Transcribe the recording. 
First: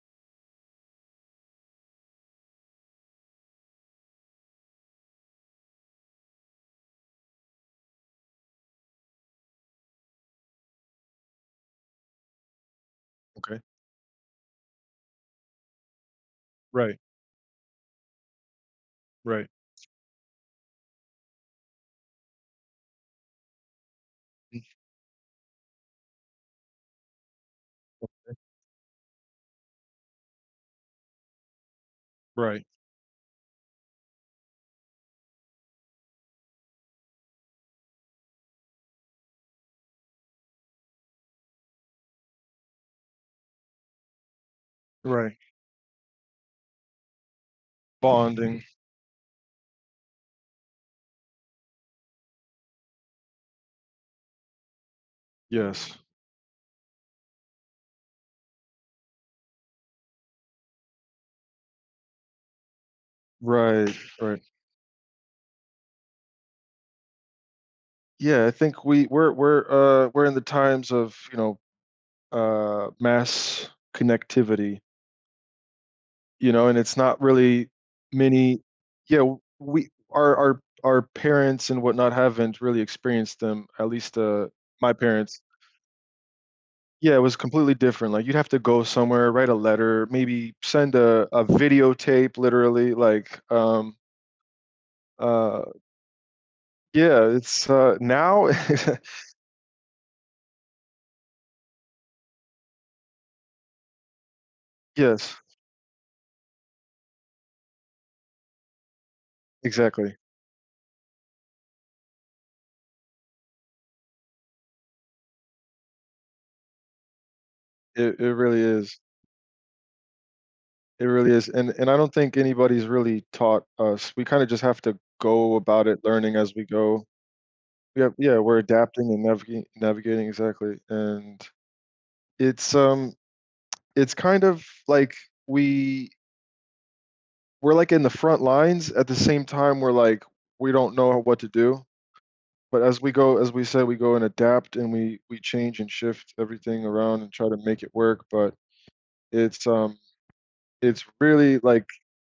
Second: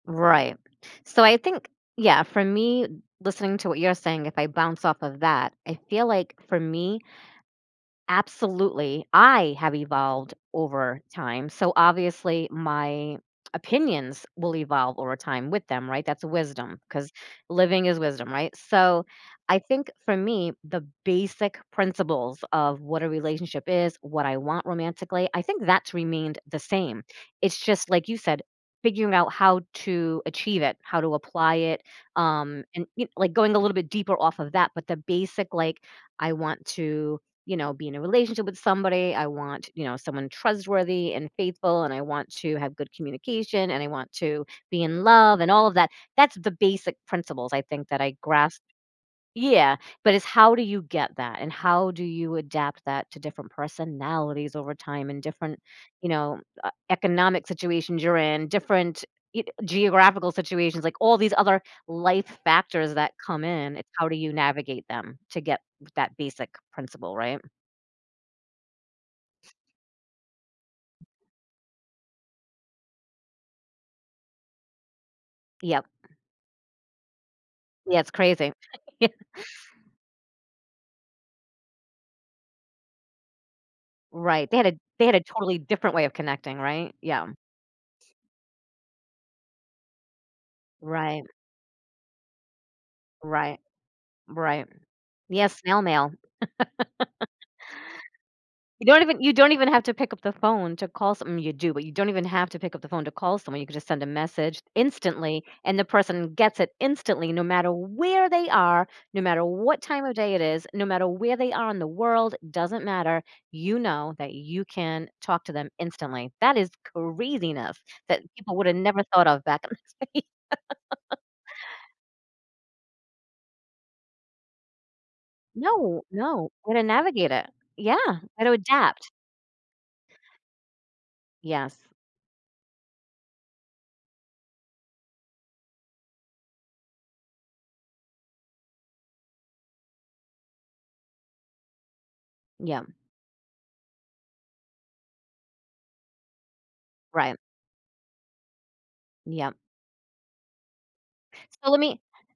Right. So I think yeah, for me, listening to what you're saying, if I bounce off of that, I feel, like, for me, absolutely, I have evolved over time, so, obviously, my Okay. opinions will evolve over time with them, right? That's wisdom, Right. 'cause living is wisdom, right? So, Right. I think for me, the basic principles of what a relationship is, what I Mhm. want romantically, I think that's remained the same. It's just, like you Okay. said, figuring out how to achieve it, how to apply it, um, Right. and y like, going a little bit deeper off of that, but the basic, like, I want to, you know, be in a relationship with somebody. I want, you know, someone trustworthy and faithful, and I want to have good communication, and I want to be in Right. love, and all of that. That's the basic principles I think that I grasp Bonding. yeah, but it's how do you get that? And how do you adapt that to different personalities over time and different, Yes. you know, m e economic situations you're in, y ge different geographical situations, like all these other life factors that come in, it's Right. how do you Right. navigate them to get g that basic principle, right? Yeah, I think we we're we're, uh, we're in the times of, you know, uh, mass connectivity. Yep. You know, and it's not really Yeah, it's crazy. many yeah, we our our our parents, and whatnot, haven't really experienced them, at least, uh, Right, they had a my they had a parents totally different way of connecting, right? Yeah, it Yeah. was completely different, like, you'd have to go somewhere, write a letter, maybe send Right. a a video tape literally like, Right. um Right. Yeah, Uh snail mail. Yeah, it's, uh now You don't even you don't even have to pick up the phone to call some well, you do, but you don't even have to pick up the phone to call someone, you could just send a message, Yes. instantly, and the person gets it instantly no matter where they are, no matter what time Exactly. of day it is, no matter where they are in the world, doesn't matter- you know that you can talk to them instantly. That is craziness It that it people really would've is. never thought of back in the day. It really is, and and I don't think anybody's really taught us, we kinda just have to go about it No. learning No, as we gonna go. navigate it. Yep, Yeah, yeah, gotta we're adapting adapt. and naviga navigating exactly, and Yes. it's, um, it's kind of, like, we we're like in the front lines at the same time, we're, like we don't know what to do, but Yep. as we go, as we said, we go and adapt and we we change and shift everything around and Right. try to make it work, but, Yep. it's, um, it's really So let like me